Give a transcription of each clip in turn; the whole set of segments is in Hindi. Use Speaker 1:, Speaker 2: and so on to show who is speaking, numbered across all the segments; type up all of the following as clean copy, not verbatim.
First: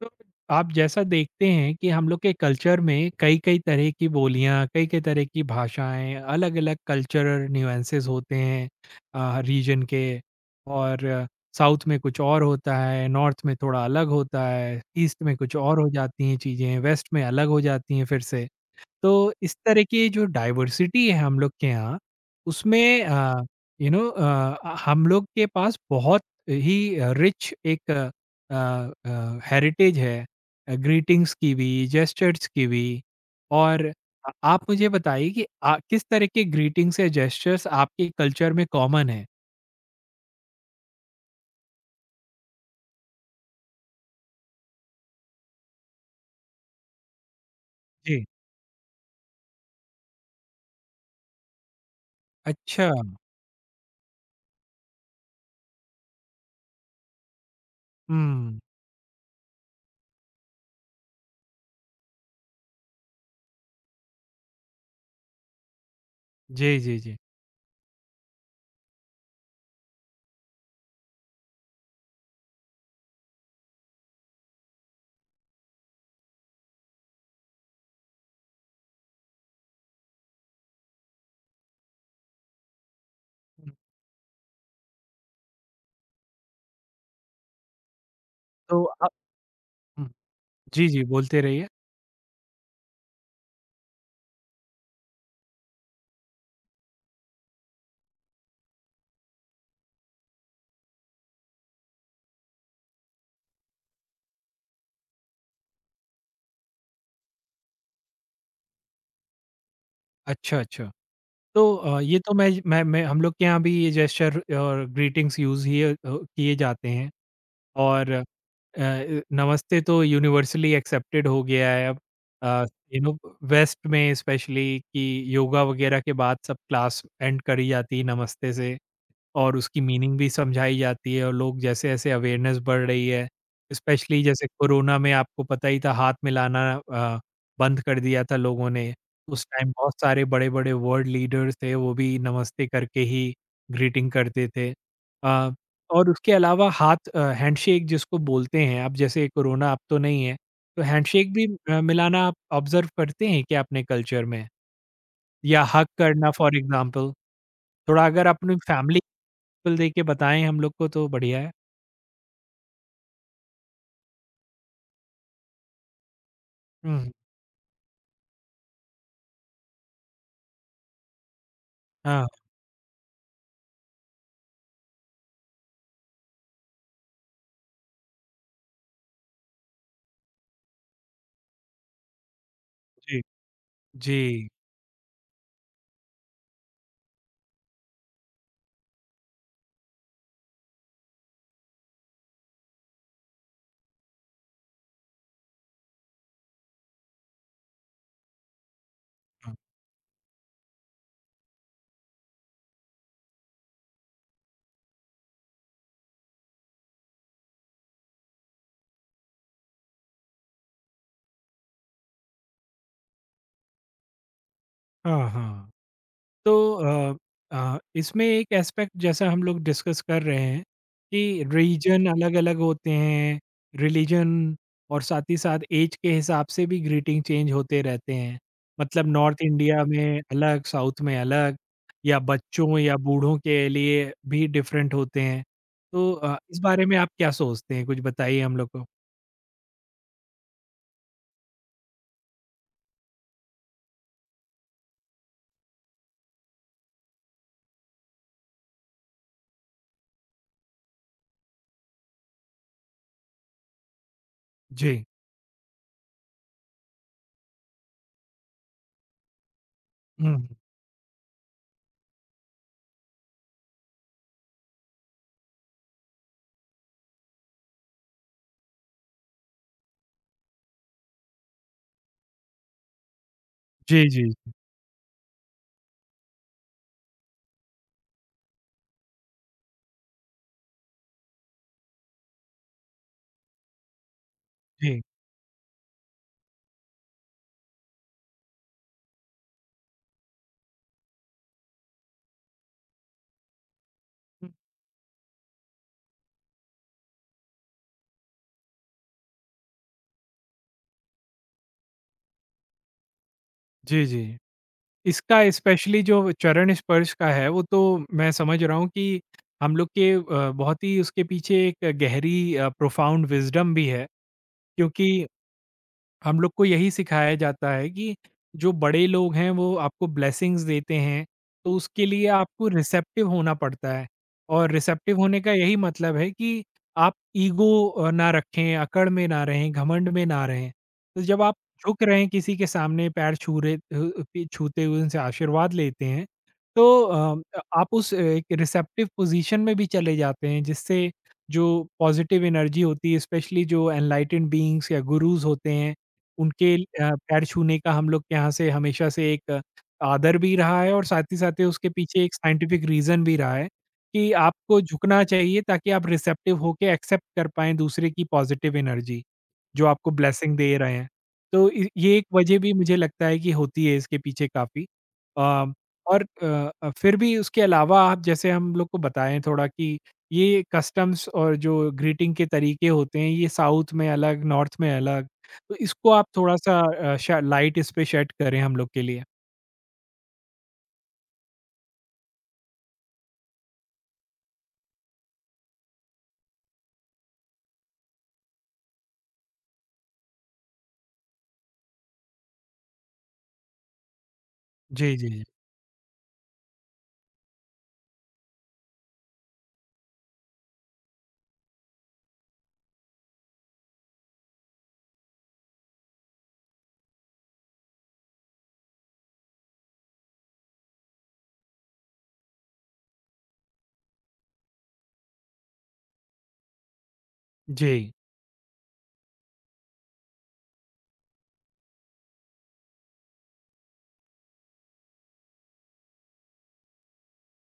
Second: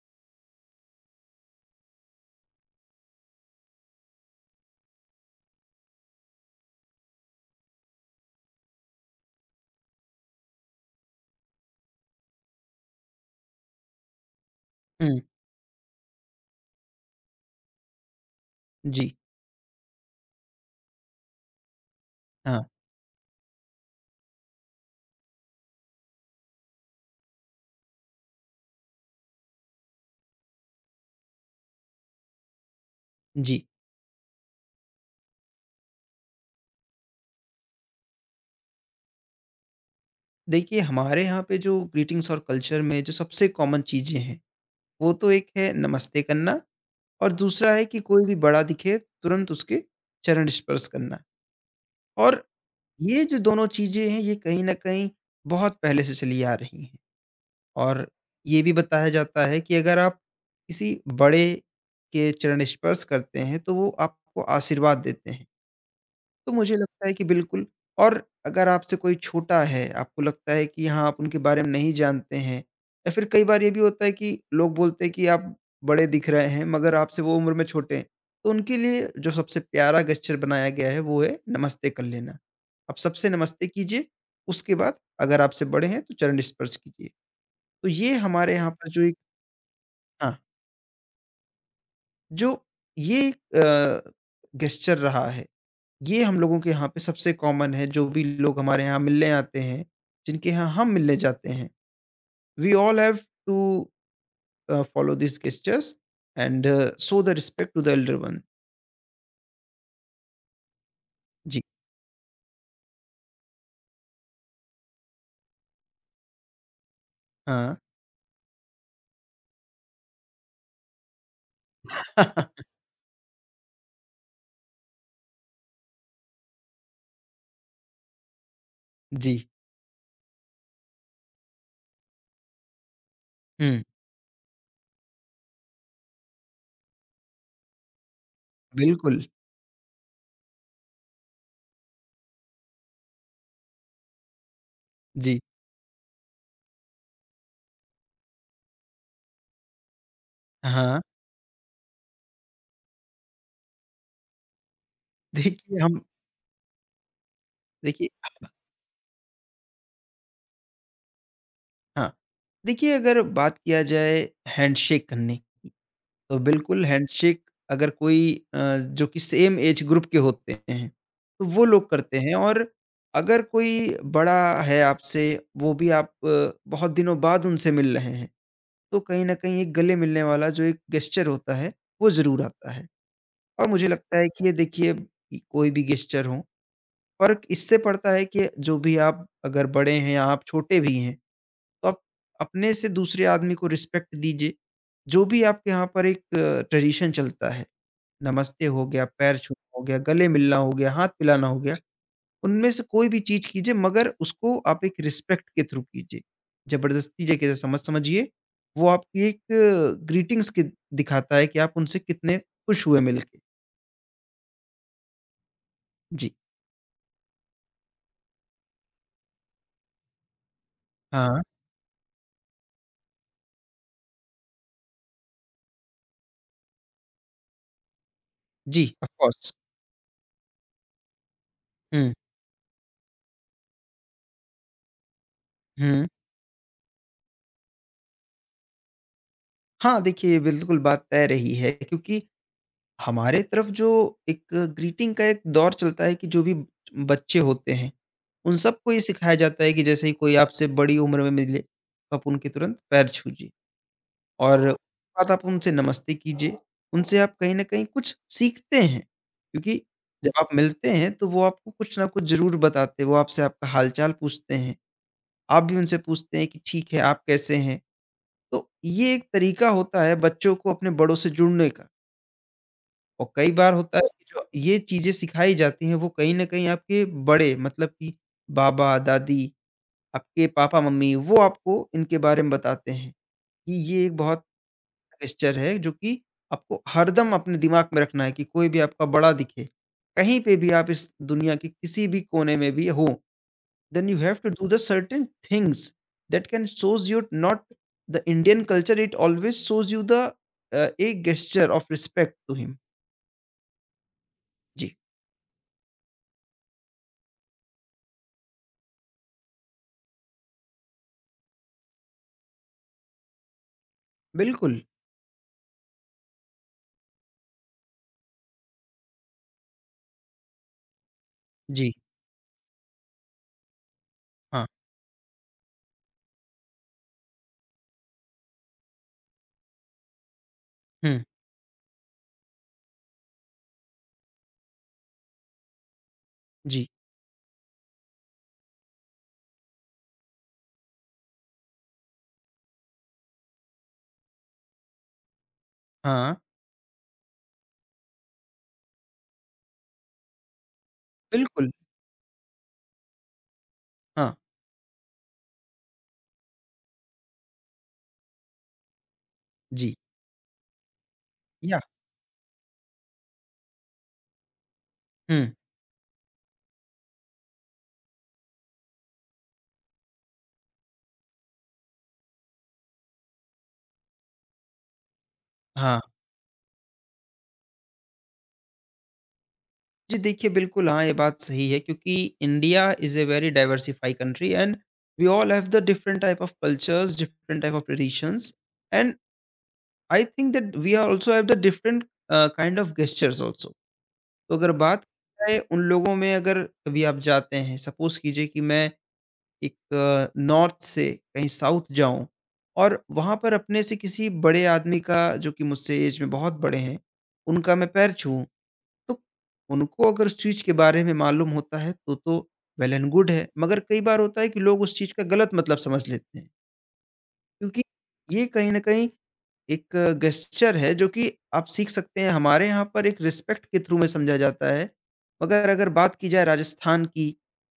Speaker 1: तो आप जैसा देखते हैं कि हम लोग के कल्चर में कई कई तरह की बोलियां कई कई तरह की भाषाएं अलग अलग कल्चरल न्यूएंसेस होते हैं रीजन के। और साउथ में कुछ और होता है, नॉर्थ में थोड़ा अलग होता है,
Speaker 2: हुँ,
Speaker 1: ईस्ट में कुछ और हो जाती हैं चीज़ें, वेस्ट में अलग हो जाती हैं फिर से।
Speaker 2: जी।
Speaker 1: तो इस तरह की जो डाइवर्सिटी है हम लोग के यहाँ,
Speaker 2: हाँ,
Speaker 1: उसमें हम लोग के पास बहुत ही रिच एक हेरिटेज है, अ, ग्रीटिंग्स की भी, जेस्चर्स की भी।
Speaker 2: जी।
Speaker 1: और आप मुझे बताइए कि किस तरह के ग्रीटिंग्स या जेस्चर्स आपके कल्चर में कॉमन है?
Speaker 2: देखिए, हमारे यहाँ पे जो ग्रीटिंग्स और कल्चर में जो सबसे कॉमन चीज़ें हैं, वो तो एक है नमस्ते करना और दूसरा है कि
Speaker 1: जी,
Speaker 2: कोई भी बड़ा दिखे तुरंत उसके चरण स्पर्श करना और
Speaker 1: अच्छा।
Speaker 2: ये जो दोनों चीज़ें हैं, ये कहीं न कहीं बहुत पहले से चली आ रही हैं और
Speaker 1: हुँ।
Speaker 2: ये भी बताया जाता है कि अगर आप किसी बड़े के चरण स्पर्श करते हैं, तो वो आपको आशीर्वाद देते हैं। तो मुझे
Speaker 1: जी, जी,
Speaker 2: लगता है
Speaker 1: जी।
Speaker 2: कि बिल्कुल। और अगर आपसे कोई छोटा है, आपको लगता है कि हाँ, आप उनके बारे में नहीं जानते हैं या फिर कई बार ये भी होता है कि लोग बोलते हैं कि आप बड़े दिख रहे हैं, मगर आपसे वो उम्र में छोटे हैं। तो उनके लिए जो सबसे प्यारा गेस्चर बनाया गया है, वो है नमस्ते कर लेना। आप सबसे नमस्ते कीजिए, उसके बाद अगर आपसे बड़े हैं, तो चरण स्पर्श कीजिए। तो ये हमारे यहाँ
Speaker 1: तो
Speaker 2: पर जो एक
Speaker 1: हुँ,
Speaker 2: हाँ,
Speaker 1: जी, जी, बोलते रहिए।
Speaker 2: जो ये एक गेस्चर रहा है। ये हम लोगों के यहाँ पे सबसे कॉमन है, जो भी लोग हमारे यहाँ मिलने आते हैं, जिनके यहाँ हम मिलने जाते हैं। We all have to follow these gestures and show the respect to the elder one.
Speaker 1: अच्छा, अच्छा।
Speaker 2: जी।
Speaker 1: तो ये तो मैं हम लोग के यहाँ भी ये जेस्चर और ग्रीटिंग्स यूज़ ही किए जाते हैं।
Speaker 2: हाँ।
Speaker 1: और नमस्ते तो यूनिवर्सली एक्सेप्टेड हो गया है अब, यू नो, वेस्ट में स्पेशली कि योगा वगैरह के बाद सब क्लास एंड करी जाती है नमस्ते से।
Speaker 2: जी।
Speaker 1: और उसकी मीनिंग भी समझाई जाती है और लोग जैसे-जैसे अवेयरनेस बढ़ रही है,
Speaker 2: हुँ,
Speaker 1: स्पेशली जैसे कोरोना में आपको पता ही था हाथ मिलाना बंद कर दिया था लोगों ने।
Speaker 2: बिल्कुल।
Speaker 1: उस टाइम बहुत सारे बड़े-बड़े वर्ल्ड लीडर्स थे, वो भी नमस्ते करके ही ग्रीटिंग करते थे।
Speaker 2: जी।
Speaker 1: अ, और उसके अलावा हाथ हैंडशेक जिसको बोलते हैं, अब जैसे कोरोना अब तो नहीं है, तो
Speaker 2: हाँ,
Speaker 1: हैंडशेक भी मिलाना आप ऑब्ज़र्व करते हैं क्या अपने कल्चर में? या
Speaker 2: देखिए
Speaker 1: हग
Speaker 2: हम
Speaker 1: करना फॉर एग्ज़ाम्पल? थोड़ा
Speaker 2: देखिए
Speaker 1: अगर अपनी फैमिली, बिल्कुल, देखिए बताएँ हम लोग को तो बढ़िया है।
Speaker 2: हाँ, देखिए अगर बात किया जाए हैंडशेक करने की, तो बिल्कुल
Speaker 1: हुँ।
Speaker 2: हैंडशेक अगर कोई जो कि सेम एज ग्रुप के होते हैं, तो वो लोग करते
Speaker 1: हाँ,
Speaker 2: हैं। और अगर कोई बड़ा है आपसे, वो भी आप बहुत दिनों बाद उनसे मिल रहे हैं, तो कहीं न कहीं एक गले मिलने वाला जो एक गेस्चर होता है, वो ज़रूर आता है।
Speaker 1: जी।
Speaker 2: और मुझे लगता
Speaker 1: जी।
Speaker 2: है कि ये देखिए कि कोई भी गेस्चर हो, फ़र्क इससे पड़ता है कि जो भी आप अगर बड़े हैं या आप छोटे भी हैं, तो आप अपने से दूसरे आदमी को रिस्पेक्ट दीजिए। जो भी आपके यहाँ पर एक ट्रेडिशन चलता है। नमस्ते हो गया, पैर
Speaker 1: हाँ,
Speaker 2: छूना हो गया, गले मिलना हो गया, हाथ मिलाना हो गया, उनमें से कोई भी चीज़ कीजिए मगर उसको आप एक रिस्पेक्ट के थ्रू कीजिए। ज़बरदस्ती जगह समझिए, वो आपकी एक ग्रीटिंग्स की दिखाता है कि आप उनसे कितने खुश हुए मिलके।
Speaker 1: हाँ, हाँ।
Speaker 2: जी।
Speaker 1: तो अ इसमें एक एस्पेक्ट जैसा हम लोग डिस्कस कर रहे हैं
Speaker 2: हाँ।
Speaker 1: कि रीजन अलग-अलग होते हैं, रिलीजन, और साथ ही साथ ऐज के हिसाब से भी ग्रीटिंग चेंज होते रहते हैं।
Speaker 2: जी,
Speaker 1: मतलब
Speaker 2: ऑफ
Speaker 1: नॉर्थ
Speaker 2: कोर्स।
Speaker 1: इंडिया में अलग, साउथ में अलग,
Speaker 2: हुँ,
Speaker 1: या बच्चों या बूढ़ों के लिए भी डिफरेंट होते हैं।
Speaker 2: हुँ।
Speaker 1: तो इस बारे में आप क्या सोचते हैं? कुछ बताइए हम लोग को।
Speaker 2: हाँ, देखिए बिल्कुल बात तय रही है क्योंकि हमारे तरफ जो एक ग्रीटिंग का एक दौर चलता है कि जो भी बच्चे होते हैं, उन सबको ये सिखाया जाता है कि जैसे ही कोई आपसे बड़ी उम्र में मिले, तो आप उनके तुरंत पैर छूजिए और हाँ।
Speaker 1: जी।
Speaker 2: उसके बाद आप उनसे नमस्ते कीजिए। उनसे आप कहीं न कहीं कुछ सीखते हैं, क्योंकि जब आप
Speaker 1: हुँ।
Speaker 2: मिलते हैं, तो वो आपको कुछ ना कुछ ज़रूर बताते हैं। वो आपसे आपका हाल-चाल पूछते हैं, आप भी उनसे पूछते हैं कि ठीक है, आप कैसे हैं? तो ये एक तरीका होता है बच्चों को अपने बड़ों से जुड़ने का। और कई बार होता
Speaker 1: जी,
Speaker 2: है
Speaker 1: जी।
Speaker 2: कि जो ये चीज़ें सिखाई जाती हैं वो कहीं न कहीं आपके बड़े मतलब कि बाबा-दादी, आपके पापा-मम्मी वो आपको इनके बारे में बताते हैं कि ये एक बहुत
Speaker 1: जी।
Speaker 2: जेस्चर है जो कि आपको हरदम अपने दिमाग में रखना है कि कोई भी आपका बड़ा दिखे, कहीं पे भी आप इस दुनिया के किसी भी कोने में भी हो, then you have to do the certain things that can shows you not the Indian culture. It always shows you the a gesture of respect to him.
Speaker 1: जी, जी।
Speaker 2: जी,
Speaker 1: इसका स्पेशली जो चरण स्पर्श का है, वो तो मैं समझ रहा हूँ कि हम लोग के बहुत ही उसके पीछे एक गहरी प्रोफाउंड विज़डम भी है,
Speaker 2: बिल्कुल।
Speaker 1: क्योंकि हम लोग को यही सिखाया जाता है कि जो बड़े लोग हैं वो आपको ब्लेसिंग्स देते हैं, तो
Speaker 2: जी।
Speaker 1: उसके लिए आपको रिसेप्टिव होना पड़ता है।
Speaker 2: हाँ,
Speaker 1: और रिसेप्टिव होने का यही मतलब है कि आप ईगो ना रखें, अकड़ में ना रहें, घमंड में ना रहें।
Speaker 2: हुँ।
Speaker 1: तो जब आप झुक रहे हैं किसी के सामने पैर छूते हुए उनसे आशीर्वाद लेते हैं, तो
Speaker 2: जी।
Speaker 1: आप उस एक रिसेप्टिव पोजीशन में भी चले जाते हैं, जिससे जो पॉजिटिव एनर्जी होती है स्पेशली जो एनलाइटेंड बीइंग्स या गुरुज होते हैं,
Speaker 2: हाँ।
Speaker 1: उनके पैर छूने का हम लोग के यहाँ से हमेशा से एक आदर भी रहा है, और साथ ही
Speaker 2: बिल्कुल,
Speaker 1: उसके पीछे एक साइंटिफिक रीज़न भी रहा है कि
Speaker 2: हाँ।
Speaker 1: आपको झुकना चाहिए ताकि आप रिसेप्टिव होके एक्सेप्ट कर पाएँ दूसरे की पॉज़िटिव एनर्जी, जो
Speaker 2: जी।
Speaker 1: आपको ब्लेसिंग दे रहे हैं। तो
Speaker 2: या
Speaker 1: इ ये एक वजह भी मुझे लगता है कि होती है इसके पीछे काफ़ी।
Speaker 2: हुँ,
Speaker 1: अ, और फिर भी उसके अलावा आप जैसे हम लोग को बताएँ थोड़ा कि ये कस्टम्स और जो ग्रीटिंग के तरीके होते हैं, ये साउथ में अलग, नॉर्थ में अलग, तो
Speaker 2: हाँ।
Speaker 1: इसको आप थोड़ा-सा अ, शा लाइट इस पे शेड करें हम लोग के लिए।
Speaker 2: जी, देखिए बिल्कुल हाँ, ये बात सही है क्योंकि India is a very diversified country and we all have the different type of cultures, different type of traditions and I think that we are also have the different kind of gestures also. तो अगर बात
Speaker 1: जी, जी, जी।
Speaker 2: की जाए उन लोगों में अगर कभी आप जाते हैं, सपोज़ कीजिए कि मैं एक नॉर्थ से कहीं साउथ जाऊँ और वहाँ पर अपने से किसी बड़े आदमी का जो कि मुझसे ऐज में बहुत बड़े हैं, उनका मैं पैर छूऊँ। तो उनको अगर उस चीज़ के बारे में मालूम होता है तो वेल एंड गुड है, मगर कई बार होता है कि लोग उस चीज़ का गलत मतलब समझ लेते हैं, क्योंकि
Speaker 1: जी।
Speaker 2: ये कहीं न कहीं एक गेस्चर है जो कि आप सीख सकते हैं। हमारे यहाँ पर एक रिस्पेक्ट के थ्रू में समझा जाता है। मगर अगर बात की जाए राजस्थान की,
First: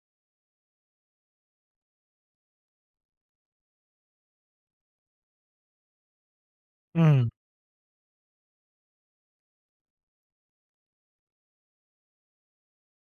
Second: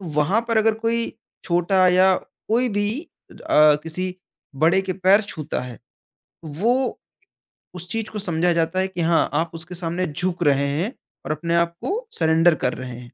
Speaker 2: तो वहाँ पर अगर कोई छोटा या कोई भी किसी बड़े के पैर छूता है, तो वो
Speaker 1: हुँ।
Speaker 2: उस चीज़ को समझा जाता है कि हाँ, आप उसके सामने झुक रहे हैं और अपने आप को सरेंडर कर रहे हैं।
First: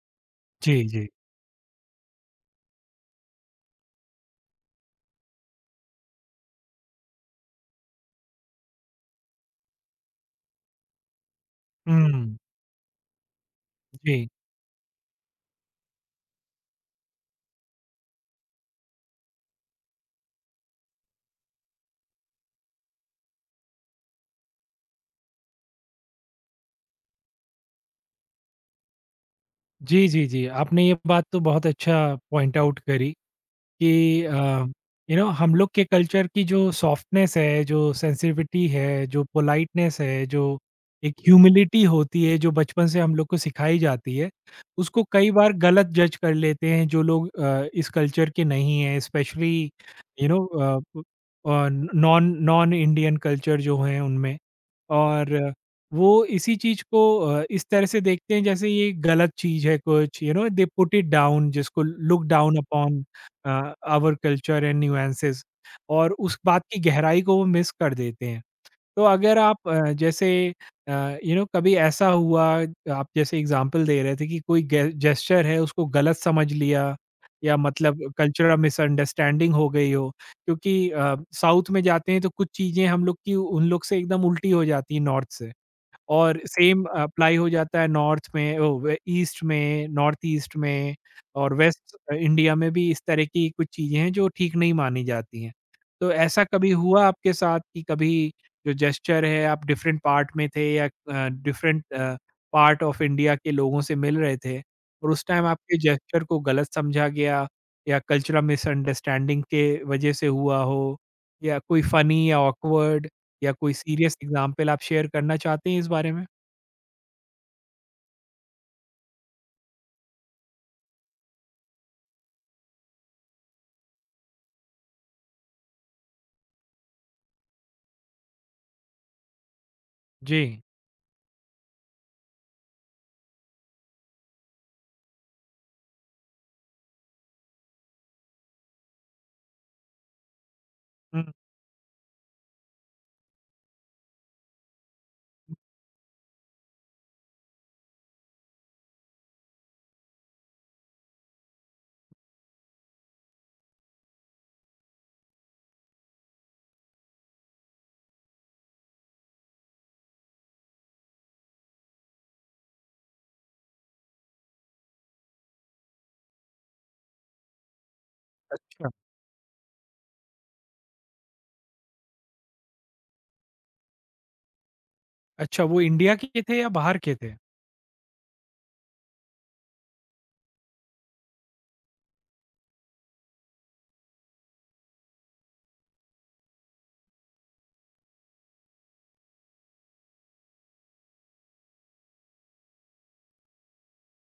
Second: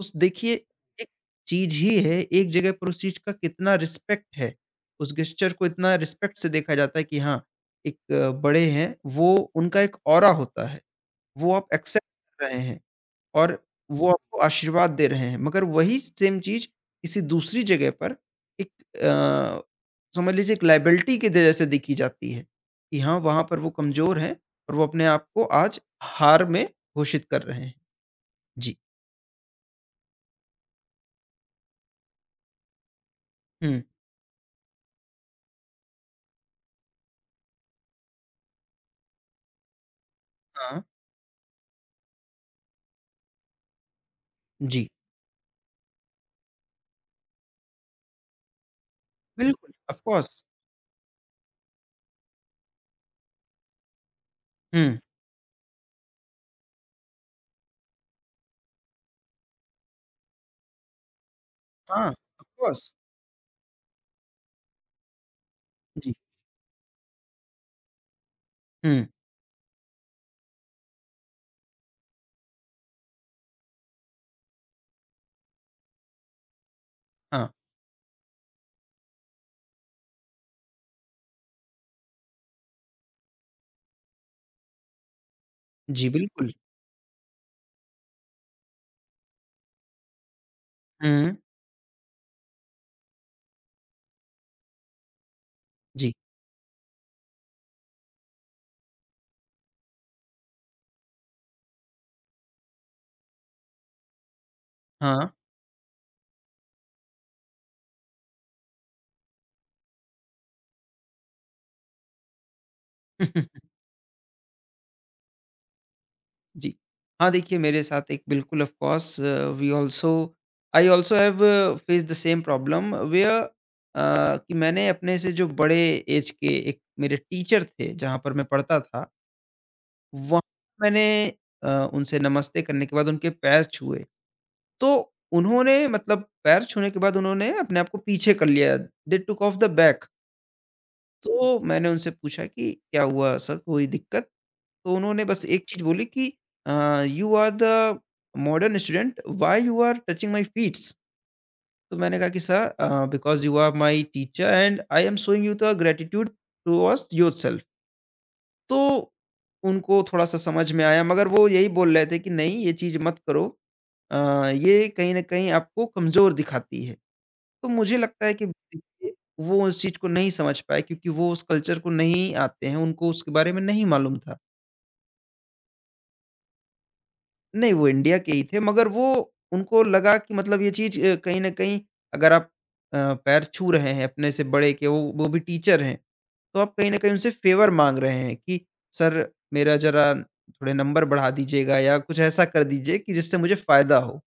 Speaker 2: उस देखिए
Speaker 1: जी, जी।
Speaker 2: एक चीज़ ही है, एक जगह पर उस चीज़ का कितना रिस्पेक्ट है। उस गेस्चर को इतना रिस्पेक्ट से देखा जाता है कि हाँ, एक बड़े हैं, वो उनका एक ऑरा होता है। वो आप एक्सेप्ट
Speaker 1: हुँ।
Speaker 2: कर रहे हैं और वो
Speaker 1: जी।
Speaker 2: आपको आशीर्वाद दे रहे हैं। मगर वही सेम चीज़ किसी दूसरी जगह पर एक अ, समझ लीजिए एक लायबिलिटी के दे जैसे देखी जाती है, कि हाँ, वहाँ पर वो कमज़ोर हैं और वो अपने आप को आज हार में घोषित कर रहे हैं। जी।
Speaker 1: जी, जी, जी। आपने ये बात तो बहुत अच्छा पॉइंट आउट करी
Speaker 2: हुँ।
Speaker 1: कि यू नो, हम लोग के कल्चर की जो सॉफ्टनेस है, जो सेंसिटिविटी है, जो पोलाइटनेस है, जो
Speaker 2: हाँ।
Speaker 1: एक ह्यूमिलिटी होती है, जो बचपन से हम लोग को सिखाई जाती है,
Speaker 2: जी।
Speaker 1: उसको कई बार गलत जज कर लेते हैं जो लोग इस कल्चर के नहीं हैं, स्पेशली
Speaker 2: बिल्कुल, of
Speaker 1: you
Speaker 2: course.
Speaker 1: No non non Indian culture जो हैं उनमें।
Speaker 2: हुँ।
Speaker 1: और वो इसी चीज़ को इस तरह से देखते हैं जैसे ये गलत चीज़ है कुछ, you know, they put it down, जिसको
Speaker 2: हाँ,
Speaker 1: look
Speaker 2: of
Speaker 1: down
Speaker 2: course.
Speaker 1: Upon our culture and nuances, और
Speaker 2: जी,
Speaker 1: उस बात की गहराई को वो मिस कर देते हैं। तो
Speaker 2: हुँ,
Speaker 1: अगर आप जैसे अ, यू नो कभी ऐसा हुआ, आप जैसे एग्जांपल दे रहे थे, कि कोई जेस्चर है उसको गलत समझ लिया
Speaker 2: हाँ।
Speaker 1: या मतलब कल्चरल मिसअंडरस्टैंडिंग हो गई हो, क्योंकि साउथ में जाते हैं तो कुछ चीज़ें हम लोग की उन लोग से एकदम उल्टी हो जाती हैं नॉर्थ से,
Speaker 2: जी,
Speaker 1: और
Speaker 2: बिल्कुल।
Speaker 1: सेम अप्लाई हो जाता है नॉर्थ में ईस्ट में, नॉर्थ ईस्ट में,
Speaker 2: हुँ,
Speaker 1: और वेस्ट इंडिया में भी इस तरह की कुछ चीज़ें हैं जो ठीक नहीं मानी जाती हैं। तो
Speaker 2: जी,
Speaker 1: ऐसा कभी हुआ आपके साथ कि कभी जो जेस्चर है आप डिफरेंट पार्ट में थे या डिफरेंट पार्ट ऑफ इंडिया के लोगों से मिल रहे थे और उस
Speaker 2: हाँ।
Speaker 1: टाइम आपके जेस्चर को गलत समझा गया या कल्चरल मिसअंडरस्टैंडिंग के वजह से हुआ हो, या कोई फनी या ऑकवर्ड या कोई सीरियस एग्ज़ाम्पल आप शेयर करना चाहते हैं इस बारे में?
Speaker 2: जी। हाँ, देखिए मेरे साथ एक बिल्कुल of course we also I also have faced the same problem where कि मैंने अपने से जो बड़े ऐज के एक मेरे टीचर थे, जहाँ पर मैं पढ़ता था, वहाँ
Speaker 1: जी।
Speaker 2: मैंने अ, उनसे नमस्ते करने के बाद उनके पैर छुए। तो उन्होंने मतलब पैर छूने के बाद उन्होंने अपने आप को पीछे कर लिया, दे टूक ऑफ द बैक।
Speaker 1: हुँ,
Speaker 2: तो मैंने उनसे पूछा कि क्या हुआ सर कोई दिक्कत? तो उन्होंने बस एक चीज़ बोली कि अ, "you are the modern student, why you are touching my feets?" तो मैंने कहा कि sir "because you are my teacher and I am showing you the gratitude towards yourself." तो उनको थोड़ा-सा समझ में आया मगर वो यही बोल रहे थे कि नहीं ये चीज़ मत करो। अ, ये कहीं न कहीं आपको कमज़ोर दिखाती है। तो मुझे लगता है कि
Speaker 1: अच्छा।
Speaker 2: देखिए, वो उस चीज़ को नहीं समझ पाए क्योंकि वो उस कल्चर को नहीं आते हैं, उनको उसके बारे में नहीं मालूम था।
Speaker 1: अच्छा, वो इंडिया के थे या बाहर के थे?
Speaker 2: नहीं, वो इंडिया के ही थे मगर वो उनको लगा कि मतलब ये चीज़ कहीं न कहीं अगर आप अ, पैर छू रहे हैं अपने से बड़े के, वो भी टीचर हैं, तो आप कहीं न कहीं उनसे फ़ेवर माँग रहे हैं कि सर मेरा ज़रा थोड़े नंबर बढ़ा दीजिएगा या कुछ ऐसा कर दीजिए कि जिससे मुझे फ़ायदा हो।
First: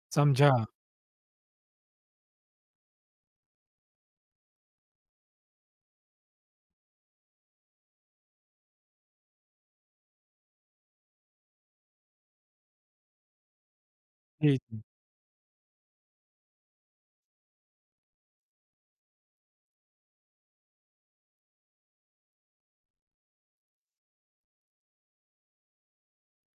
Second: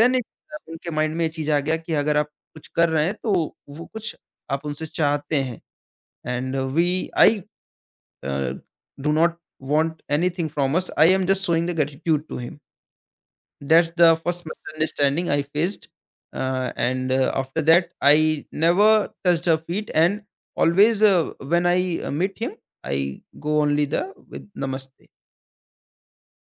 Speaker 2: देन इत
Speaker 1: समझा।
Speaker 2: उनके माइंड में ये चीज़ आ गया कि अगर आप कुछ कर रहे हैं, तो वो कुछ आप उनसे चाहते हैं। And we i uh, do not want anything from us. I am just showing the gratitude to him. That's the first
Speaker 1: ji, ji.
Speaker 2: misunderstanding i faced. And after that i never touched her feet and always when i meet him i go only the with namaste.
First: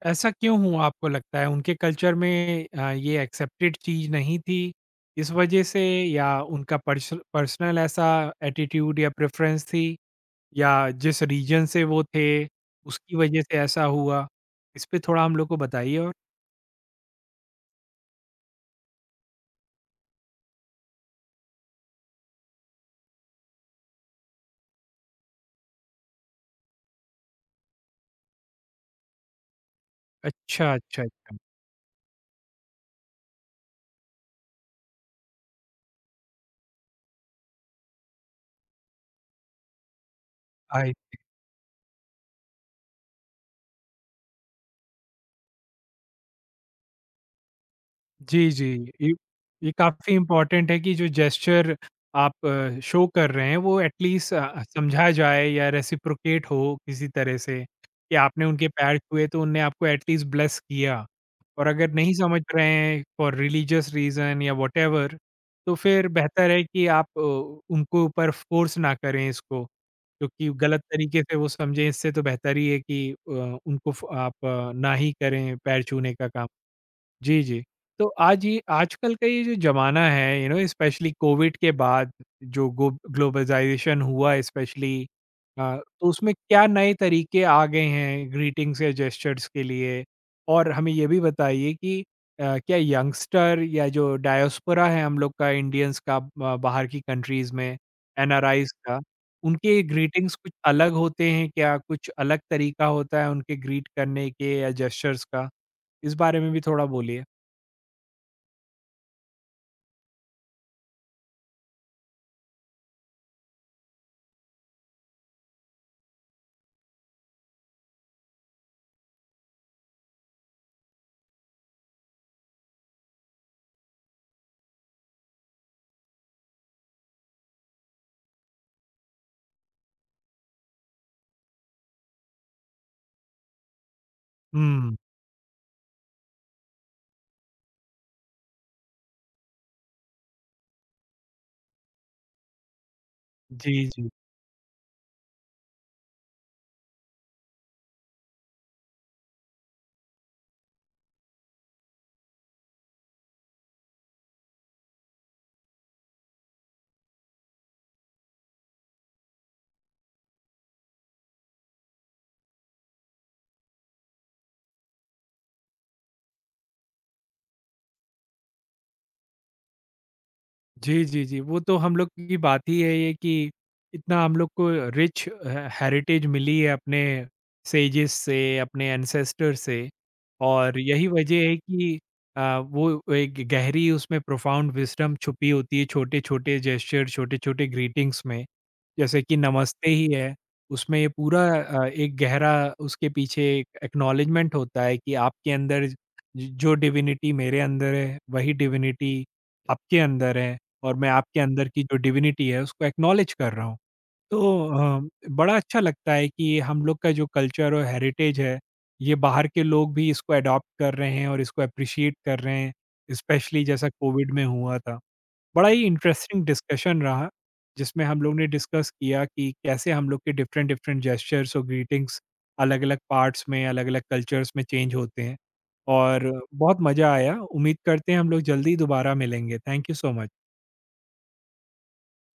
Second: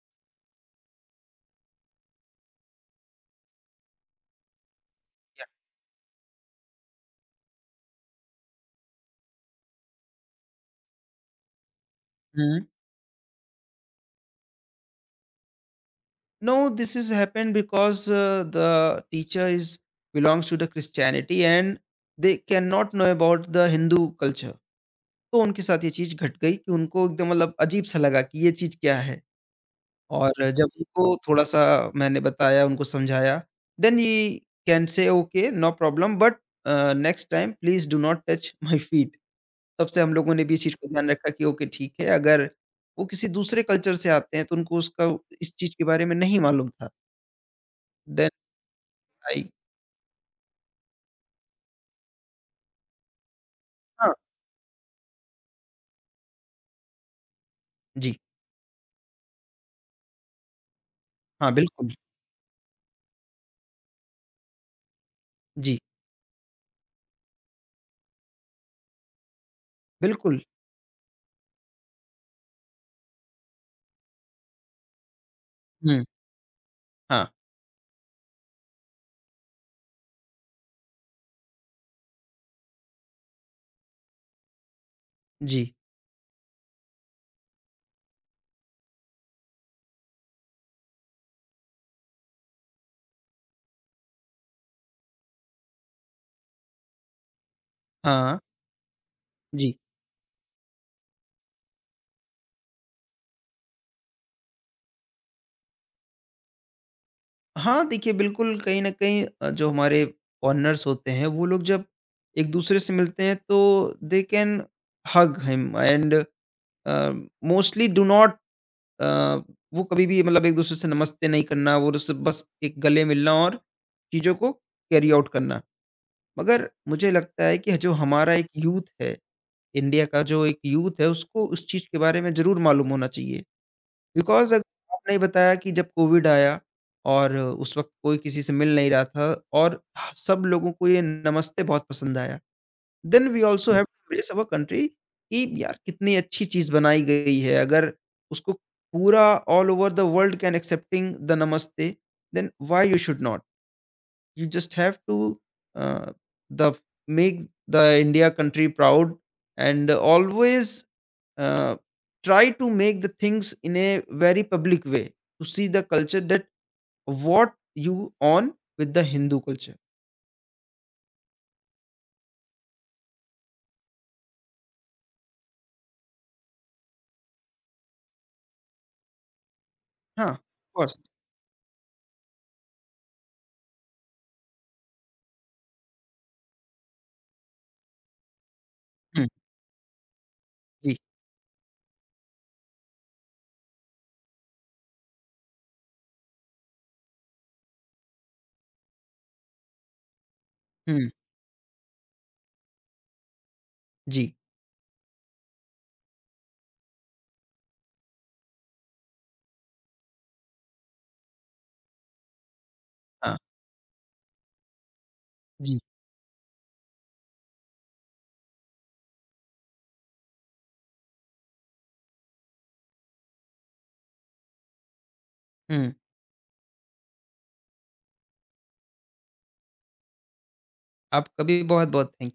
Speaker 1: ऐसा क्यों हुआ आपको लगता है? उनके कल्चर में ये एक्सेप्टेड चीज़ नहीं थी इस
Speaker 2: Yeah.
Speaker 1: वजह से, या उनका पर्सनल ऐसा एटीट्यूड या प्रेफ़रेंस थी, या जिस रीजन से वो थे
Speaker 2: Mhm.
Speaker 1: उसकी वजह से ऐसा हुआ? इस पे थोड़ा हम लोग को बताइए और।
Speaker 2: No, this has happened because the teacher is belongs to the christianity and they cannot know about the hindu culture. तो उनके साथ ये चीज़ घट गई कि उनको एकदम मतलब अजीब-सा लगा कि ये चीज़ क्या है? और जब
Speaker 1: अच्छा, अच्छा,
Speaker 2: उनको
Speaker 1: अच्छा।
Speaker 2: थोड़ा-सा मैंने बताया, उनको समझाया, then he can say okay no problem but next time please do not touch my feet. तब से हम लोगों ने भी इस चीज़ को
Speaker 1: आई,
Speaker 2: ध्यान रखा कि ओके ठीक है, अगर वो किसी दूसरे कल्चर से आते हैं तो उनको उसका इस चीज़ के बारे में नहीं मालूम था। देन
Speaker 1: जी, जी। ये
Speaker 2: आई
Speaker 1: ये काफ़ी इम्पोर्टेंट है कि जो जेस्चर आप शो कर रहे हैं वो एट
Speaker 2: हाँ,
Speaker 1: लीस्ट समझा जाए या रेसिप्रोकेट हो किसी तरह से, कि
Speaker 2: जी,
Speaker 1: आपने उनके पैर छुए तो उनने आपको एट लीस्ट ब्लेस किया।
Speaker 2: हाँ,
Speaker 1: और अगर
Speaker 2: बिल्कुल,
Speaker 1: नहीं समझ रहे हैं फॉर रिलीजियस रीज़न या व्हाटएवर, तो
Speaker 2: जी,
Speaker 1: फिर बेहतर है कि आप उनके ऊपर फ़ोर्स ना करें इसको,
Speaker 2: बिल्कुल,
Speaker 1: क्योंकि गलत तरीके से वो समझें इससे तो बेहतर ही है कि उनको फ आप ना ही करें पैर
Speaker 2: हुँ,
Speaker 1: छूने का काम।
Speaker 2: हाँ,
Speaker 1: जी, जी। तो आज ये आजकल का ये जो ज़माना है, यू नो, स्पेशली कोविड के बाद जो गो ग्लोबलाइज़ेशन हुआ स्पेशली,
Speaker 2: जी,
Speaker 1: तो उसमें क्या नए तरीके आ गए हैं ग्रीटिंग्स या जेस्चर्स के लिए? और हमें ये भी बताइए कि क्या यंगस्टर या जो डायस्पोरा है हम लोग का इंडियंस का, बाहर की कंट्रीज़ में
Speaker 2: हाँ,
Speaker 1: एनआरआईज़ का,
Speaker 2: जी।
Speaker 1: उनके ग्रीटिंग्स कुछ अलग होते हैं क्या? कुछ अलग तरीका होता है उनके ग्रीट करने के या जेस्चर्स का? इस बारे में भी थोड़ा बोलिए।
Speaker 2: हाँ, देखिए बिल्कुल कहीं न कहीं जो हमारे पार्टनर्स होते हैं वो लोग जब एक-दूसरे से मिलते हैं तो they can hug him and uh, mostly do not uh, वो कभी भी मतलब एक-दूसरे से नमस्ते नहीं करना, वो उससे बस एक गले मिलना और चीज़ों को कैरी आउट करना। मगर मुझे लगता है कि जो हमारा एक यूथ है, इंडिया का जो एक यूथ है उसको उस चीज़ के बारे में ज़रूर मालूम होना चाहिए। बिकॉज़ अगर
Speaker 1: हुँ।
Speaker 2: आपने बताया कि जब कोविड आया और उस वक़्त कोई किसी से मिल नहीं रहा था और सब लोगों को ये नमस्ते बहुत पसंद आया। Then we also hmm. Have
Speaker 1: जी,
Speaker 2: टू
Speaker 1: जी।
Speaker 2: प्रेज़ अवर कंट्री कि यार कितनी अच्छी चीज़ बनाई गई है। अगर उसको पूरा all over the world can accepting the namaste, then why you should not? You just have to uh, the make the India country proud and always uh, try to make the things in a very public way to see the culture that what you on with the Hindu culture.
Speaker 1: जी, जी, जी। वो तो हम लोग की बात ही है ये कि इतना हम लोग को रिच हे हेरिटेज मिली है अपने सेजेस से, अपने एंसेस्टर से,
Speaker 2: हाँ, of
Speaker 1: और
Speaker 2: course.
Speaker 1: यही वजह है कि वो एक गहरी उसमें प्रोफाउंड विज़डम छुपी होती है छोटे-छोटे जेस्चर, छोटे-छोटे ग्रीटिंग्स में। जैसे
Speaker 2: हुँ,
Speaker 1: कि नमस्ते ही है,
Speaker 2: जी,
Speaker 1: उसमें ये पूरा एक गहरा उसके पीछे एक एक्नॉलेजमेंट होता है कि आपके अंदर ज जो डिविनिटी मेरे अंदर है, वही डिविनिटी आपके अंदर है। और मैं
Speaker 2: हुँ,
Speaker 1: आपके अंदर की जो डिविनिटी है उसको एक्नॉलेज कर रहा हूँ।
Speaker 2: जी,
Speaker 1: तो अ, बड़ा अच्छा लगता है कि हम लोग का जो कल्चर और हेरिटेज है, ये बाहर के लोग भी इसको अडॉप्ट कर रहे हैं और इसको एप्रिशिएट कर रहे हैं,
Speaker 2: हाँ,
Speaker 1: स्पेशली जैसा कोविड में हुआ था। बड़ा
Speaker 2: जी,
Speaker 1: ही इंटरेस्टिंग डिस्कशन रहा, जिसमें हम लोग ने डिस्कस किया कि कैसे हम लोग के डिफरेंट डिफरेंट जेस्चर्स और ग्रीटिंग्स अलग-अलग पार्ट्स में, अलग-अलग कल्चर्स में चेंज होते हैं,
Speaker 2: हुँ,
Speaker 1: और बहुत मज़ा आया। उम्मीद करते हैं हम लोग जल्दी दोबारा मिलेंगे। Thank you so much.
Speaker 2: आपका भी बहुत-बहुत थैंक